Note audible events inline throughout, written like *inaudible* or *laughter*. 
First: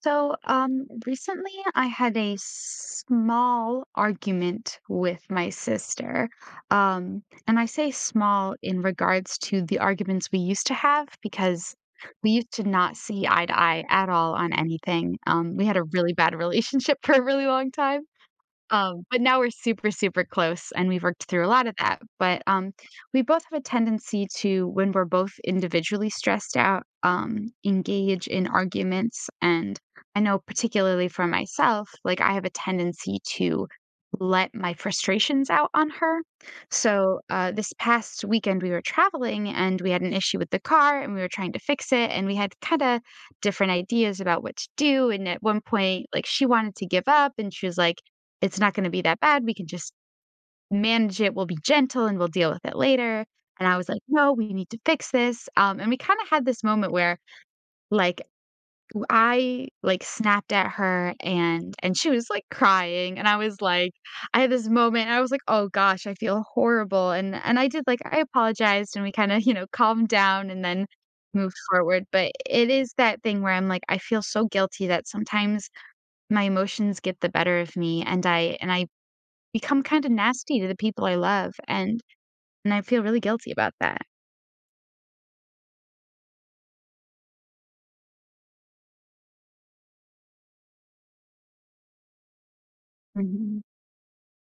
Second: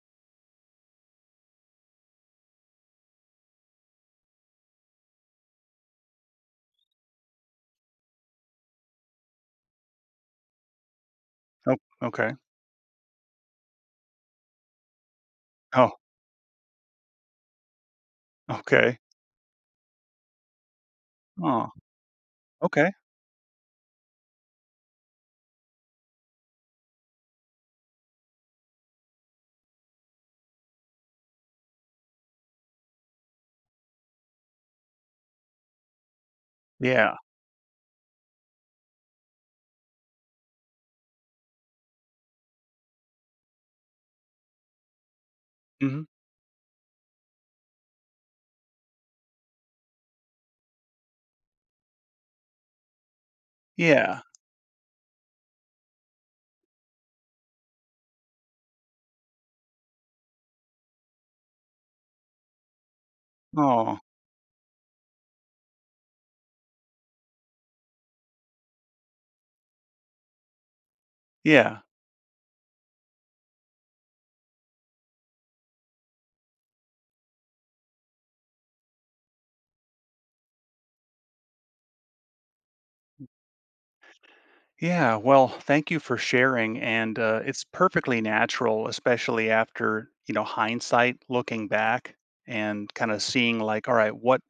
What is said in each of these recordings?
So, recently I had a small argument with my sister. Um, and I say small in regards to the arguments we used to have because Oh, okay. we used to not see eye to eye at all on anything. We had a Oh, really bad relationship *laughs* for a really long time. okay. But now we're super, super close and we've worked through a lot Oh, of that. But okay. we both have a tendency to, when we're both individually stressed out, engage in arguments. And I know, particularly for myself, like I have a tendency to let my frustrations out on her. Yeah. So this past weekend, we were traveling and we had an issue with the car and we were trying to fix it. And we had kind of different ideas about what to do. And at one Mhm. point, like she wanted to give up and she was like, it's not gonna be that bad, we can just manage it, we'll be gentle and we'll deal with it later. And I was like, Yeah. "No, we need to fix this." And we kinda had this moment where, like, w I, like, snapped at her and she was, like, crying, and I was like Oh, I had this moment, I was like, "Oh gosh, I feel horrible." And I did, like I apologized and we kinda, calmed down and then moved yeah. forward, but it is that thing where I'm like, I feel so guilty that sometimes my emotions get the better of me and I become kind of nasty to the people I love, and I feel really guilty about that. Yeah. Well, thank you for sharing. And it's perfectly natural, especially after, hindsight looking back and kind of seeing Mhm, like, all right, what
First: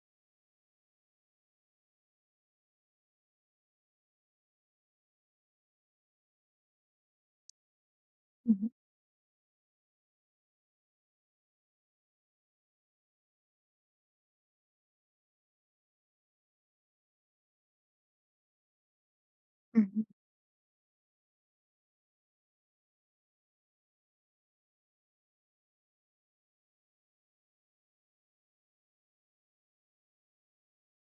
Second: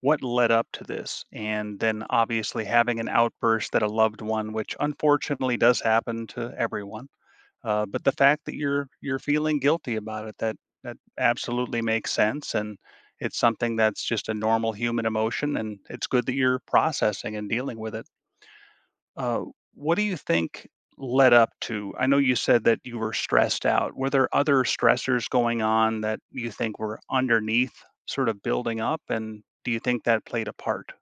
what led up to this? And then obviously having an outburst at a loved one, which unfortunately does happen to everyone. But the fact that mhm. you're feeling guilty about it, that absolutely makes sense, and it's something that's just a normal human emotion, and it's good that you're processing and dealing with it. Uh, what do Mhm. you think led up to? I know you said that you were stressed out. Were there other stressors going on that you think were underneath, sort of building up, and do you think that played a part?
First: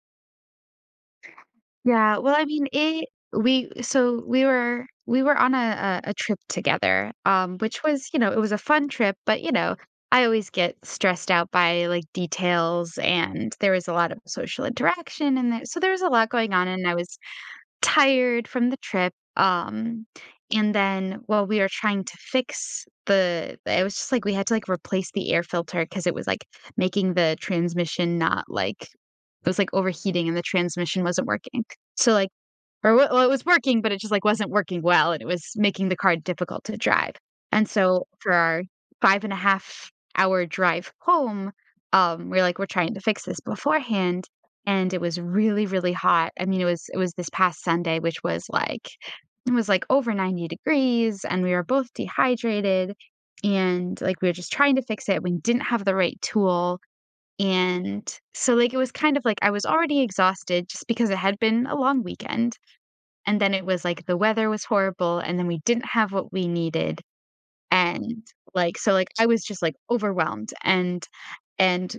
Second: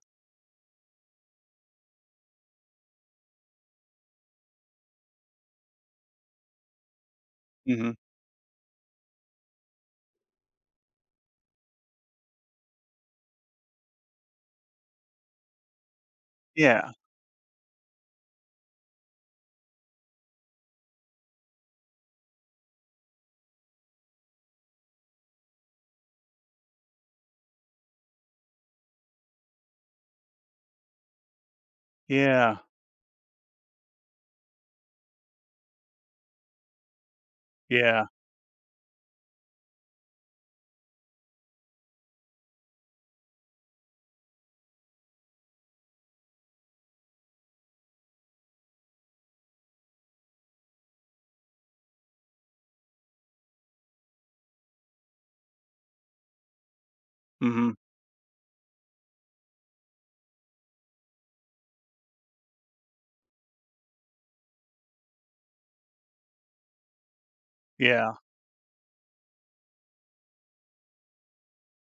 Yeah, well, I mean, it we so we were on a trip together, which hmm was, you know, it was a fun trip, but, you know, I always get stressed out by, like, details, and there was a lot of social interaction, and there so there was a lot going on, and Yeah, I was tired from the trip, and then while we were trying to fix the it was just, like, we had to, like, replace the air filter because it was, like, making the transmission not, like it was, like, overheating and the transmission wasn't working. So, like yeah, well, it was working, but it just like wasn't working well, and it was making the car difficult to drive. And so yeah, for our five and a half hour drive home, we're like, we're trying to fix this beforehand. And it was really, really hot. I mean, it was this past Sunday, which was like it was like over 90 degrees, and we were both dehydrated, and like we were just trying to fix it. We didn't have the right tool. hmm And so like it was kind of like I was already exhausted just because it had been a long weekend and then it was like the weather was horrible, and then we didn't have what we needed, yeah, and, like so, like, I was just, like, overwhelmed, and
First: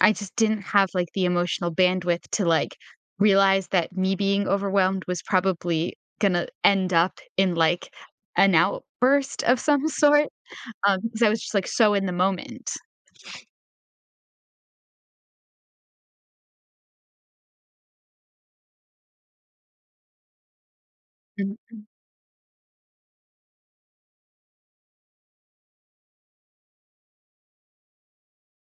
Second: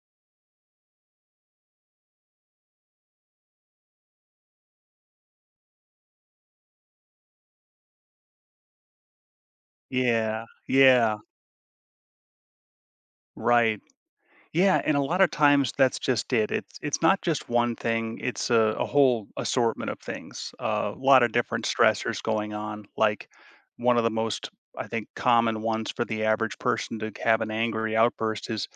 I just didn't have, like, the emotional bandwidth to, like, realize that me being overwhelmed was probably gonna end up in, like, an outburst of some *laughs* sort, yeah, yeah. because I was just, like, so in the moment. Right. Yeah, and a lot of times that's just it. It's not just one thing. It's a whole assortment of things. A lot of different Mhm, stressors going on. Like one of the most, I think, common ones for the average person to have an angry outburst is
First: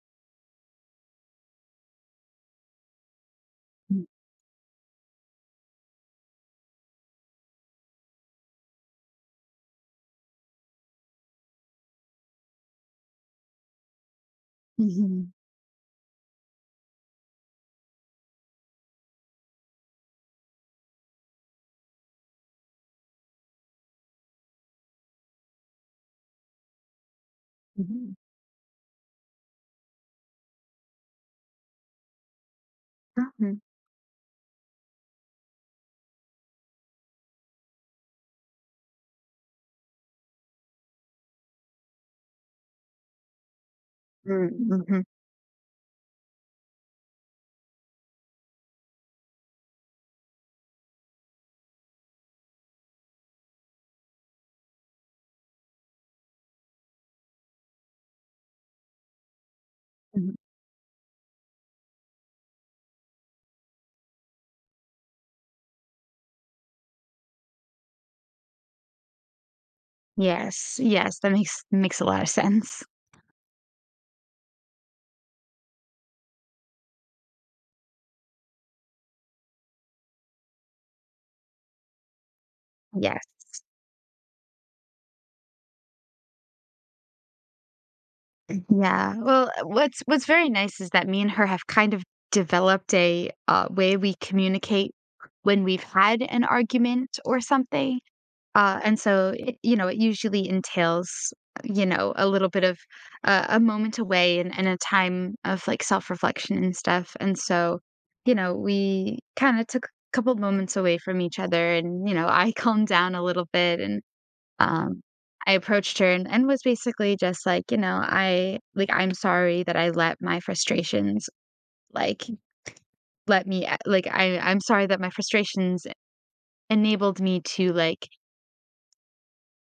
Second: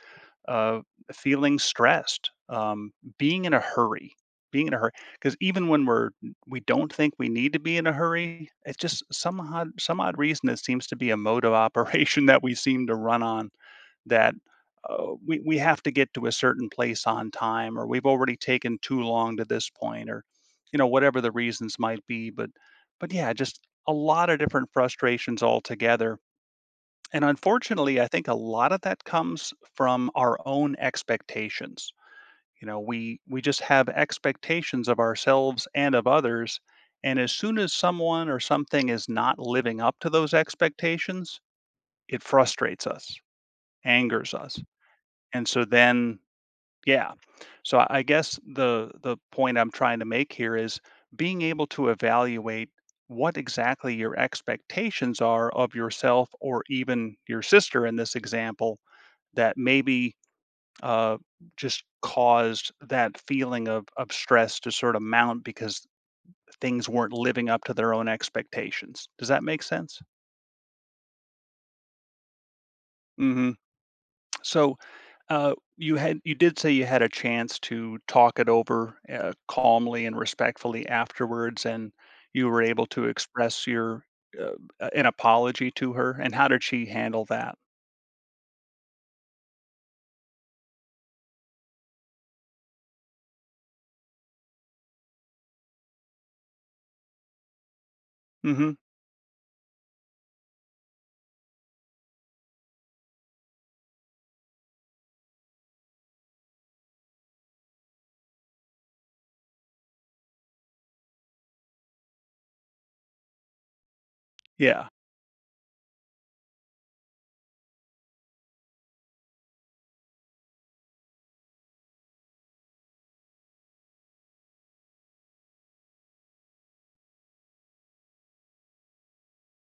uh, feeling stressed, being in a hurry, being in a hurry. Because even when we're, we don't think we need to be in a hurry, it's just some odd reason it seems to be a mode of operation *laughs* that we seem to run on that mhm, we have to get to a certain place on time, or we've already taken too long to this point, or you know whatever the reasons might be. But yeah, just a lot of different frustrations altogether. And mhm, unfortunately, I mhm, think a lot of that comes from our own expectations. You know, we mhm, just have expectations of ourselves and of others, and as soon as someone or something is not living up to those expectations, it frustrates us, angers mm, us. mhm, And so then yeah. So I guess the point I'm trying to make here is being able to evaluate what exactly your expectations are of yourself or even your sister in this example that maybe mhm. uh, just caused that feeling of stress to sort of mount because things weren't living up to their own expectations. Does that make sense? Yes, yes, that makes makes a lot of sense. hmm So you had, you did say you had a chance to talk it over, calmly and respectfully afterwards, and you were able to Yes. express your, uh, an apology to her, and how did she handle that? Yeah. Well, what's very nice is that me and her have kind of developed a way we communicate when we've had an argument or something. Mhm. And so, it, you know, it usually entails, you know, a little bit of a moment away and a time of like self reflection and stuff. And so, you know, we kind of took a couple moments away from each other and, you know, I *laughs* calmed down a little bit and Yeah. um, I approached her and was basically just like, you know, I like, "I'm sorry that I let my frustrations, like, let me a like, I I'm sorry that my frustrations enabled me to, like,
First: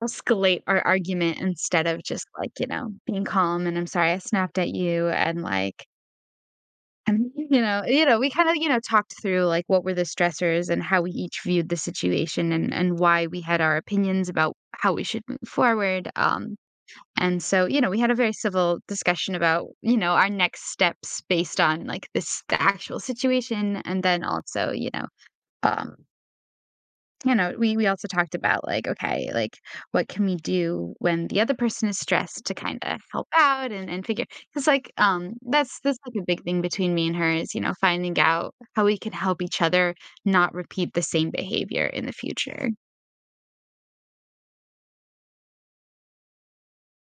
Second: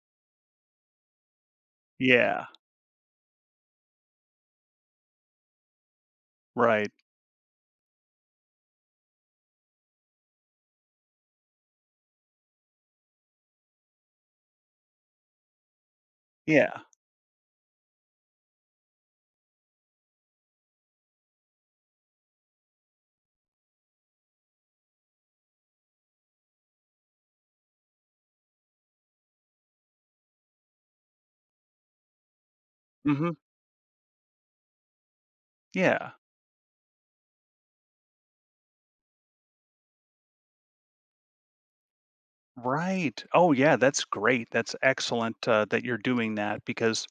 escalate our argument instead of just, Yeah. like, you know, being calm, and I'm sorry I snapped at you," and, like, Right. I'm *laughs* you know, we kinda, you know, talked through, like, what were the stressors and how we each viewed the situation and why we had our opinions about how we should move forward, um. Yeah. And so, you know, we had a very civil discussion about, you know, our next steps based on like this the actual situation. And then also, um, you know, we also talked about like, okay, like what can we do when the other person is stressed to kind of help Mhm. out and figure because like that's Yeah. like a big thing between me and her is, you know, finding out how we can help each other not repeat the same behavior in the future. Right. Oh, yeah, that's great. That's excellent, that you're doing that because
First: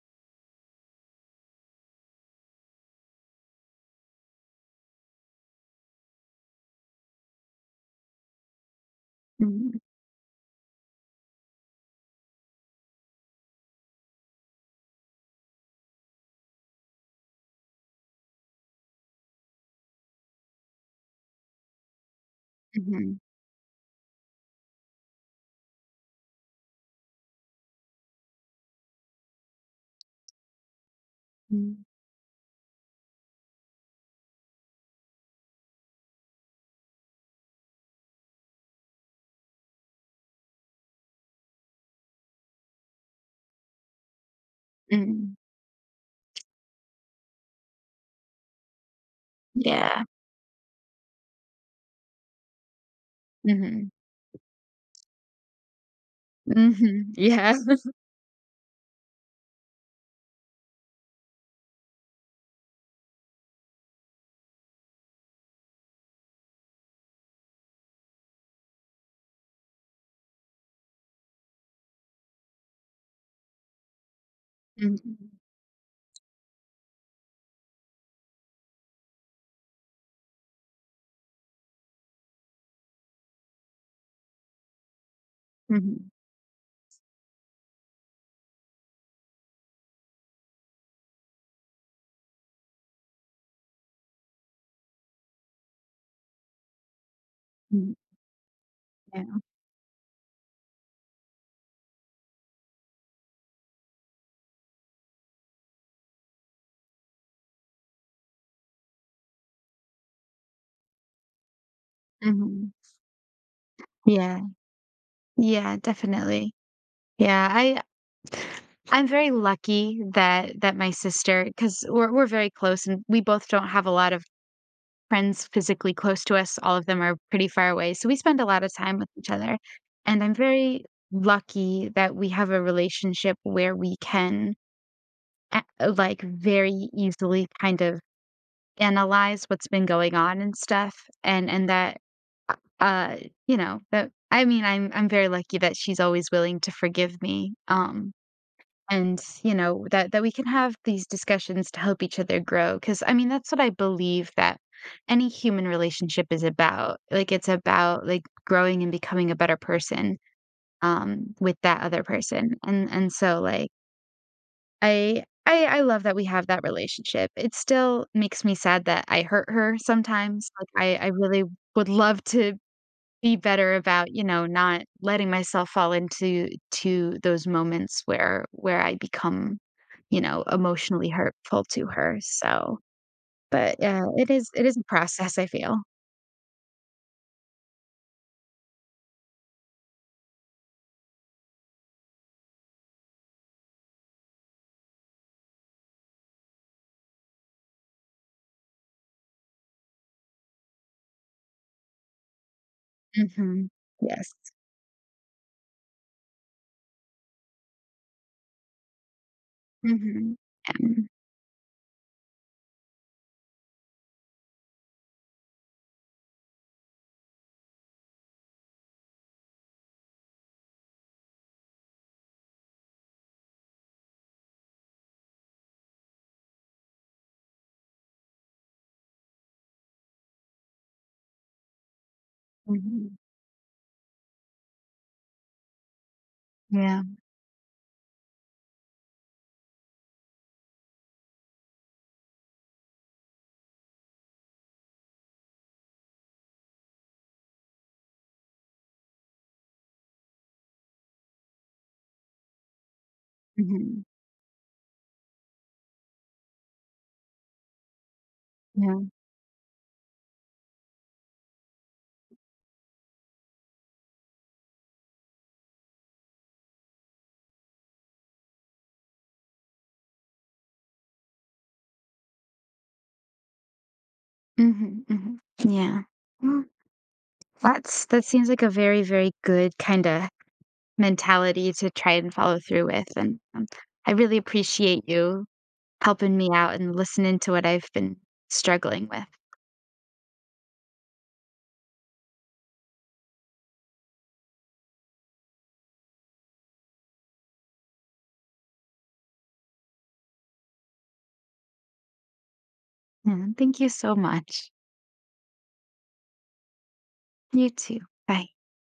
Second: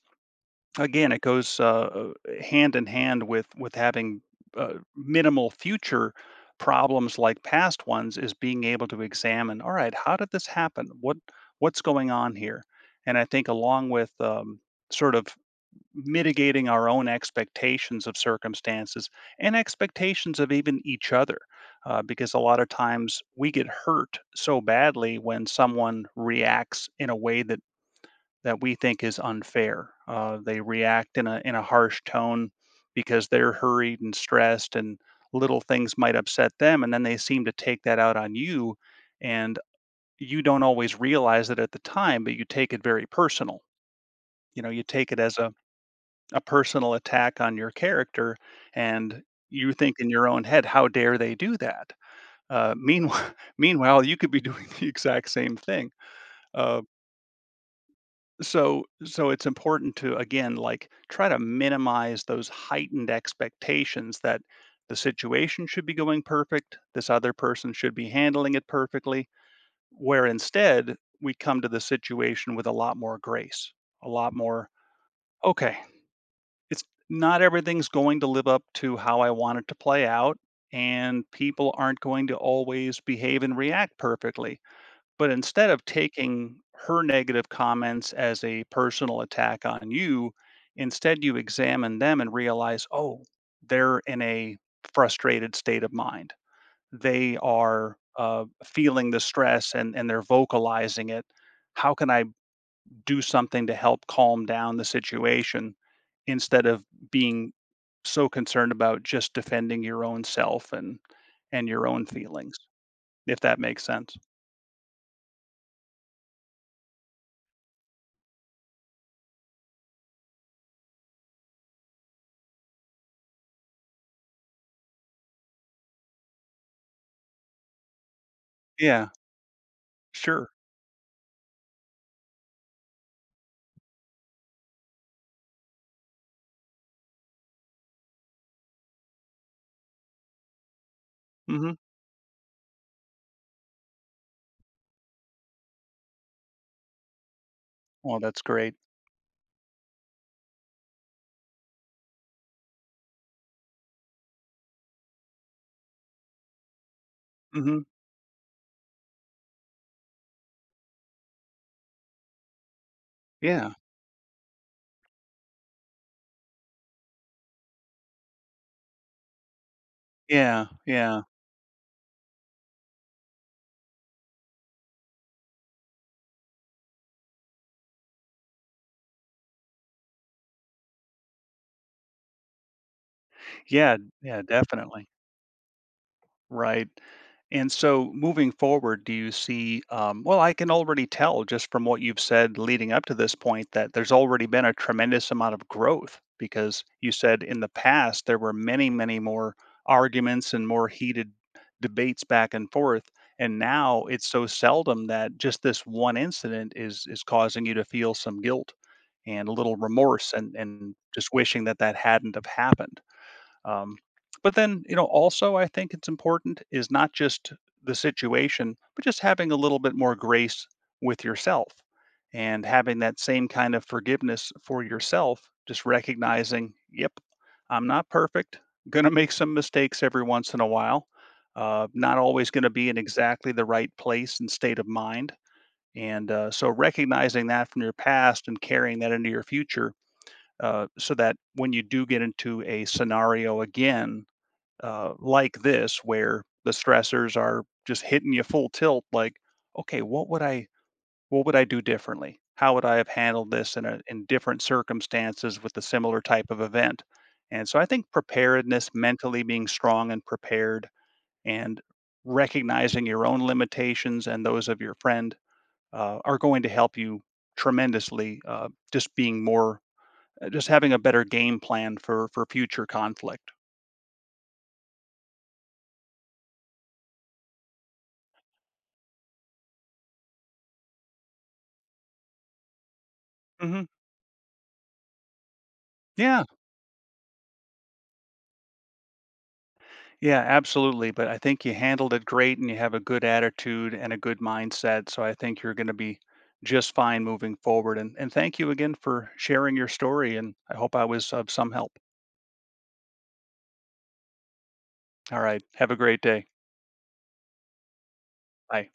again, it goes, hand in hand with having, minimal future problems like past ones is being able to examine, "All Mhm, right, how did this happen? What what's going on here?" And I think along with, sort of mitigating our own expectations of circumstances and expectations of even each other, because a lot of mhm, times we get hurt so badly when someone reacts in a way that that we think is unfair. They react in a mm, harsh tone because they're hurried and stressed, and little things might upset them, and then they seem to take that out on you, and you don't always realize it at the time, but you take it very personal. You know, you take it mm. as a personal attack on your character, and you think Yeah. in your own head, "How dare they do that?" Meanwhile, *laughs* Mm-hmm. meanwhile, you could be *laughs* doing the exact same thing. Um, Mm-hmm. *laughs* Yeah. so so it's important to again, like, try to minimize those heightened expectations that the situation should be going perfect, this other person should be handling it perfectly, where instead we come to the situation with a lot more grace, a lot more Mhm, okay, it's not everything's going to live up to how I want it to play out, and people aren't going to always behave and react perfectly, but instead of mhm, taking her negative comments as a personal attack on you, instead you examine them and realize, oh, they're in a frustrated state of mind. They mhm, are feeling the yeah, stress and they're vocalizing it. How can I do something to help calm down the situation instead of being so concerned about just defending your own self and your own feelings, mhm, if that makes sense? yeah, yeah, definitely. Yeah, I'm very lucky that that my sister, because we're very close and we both don't have a lot of friends physically close to us, all of them are pretty far away, so we spend a lot of time with Yeah, each other, and I'm sure. very lucky that we have a relationship where we can, a like, very easily kind of analyze what's been going on and stuff, and hmm that, uh, you know, that I mean, I'm very lucky that she's always willing to forgive me, Well, that's great. and, you know, that that we can have these discussions to help each other grow because I mean, that's what I believe that any human relationship is about, like, it's Mhm. about, like, growing and becoming a better person, with that other person, and so, like, Yeah, I love that we have that relationship. It still makes me sad that I hurt her sometimes, yeah, like, I yeah. really would love to be better about, you know, not letting myself fall into to those moments where I become, you know, emotionally hurtful to her, so but, Yeah, yeah, it yeah, is it is a definitely. process, I feel. Right. And so moving forward, do you see, well, I can already tell just from what you've said leading up to this point that there's already been a tremendous amount of growth, because you said in the past there were many, many more arguments and more heated debates back and forth. And Mhm. now it's Yes. so seldom that just this one incident is causing you to feel some guilt and a little remorse Mhm. And Yeah. just wishing that that hadn't have happened. Um, but then, you know, also I think it's important is not just the situation, but just having a little bit more grace with yourself and having that same kind of forgiveness for yourself, just recognizing, yep, I'm not perfect, gonna make some mistakes every once in a while, not always gonna be in Mhm. exactly the right place and state of mind, and so Yeah. recognizing that from your past and carrying that into your future, so that when you do get into a scenario again, like this, where the stressors are just hitting you full tilt, like, okay, what would I do differently? How would I have handled this in a, Mhm. in different circumstances with a similar type of event? And so I think preparedness, Yeah. mentally being strong and prepared and recognizing your own limitations and those of your friend, are going to help you tremendously. Just having a better game plan for future conflict. Mhm. Mhm. Yeah. That seems like a very, very good kinda mentality to try and follow through with, and, hmm I really appreciate you helping Yeah, me out and listening to what I've been struggling with. yeah, absolutely. But I think you handled it great, and you have a good attitude and a good mindset. So I think you're going to be just fine moving forward. And thank you again for sharing your story. And I hope I was of some help. And thank you so much. All right, have a great day. You too. Bye. Bye.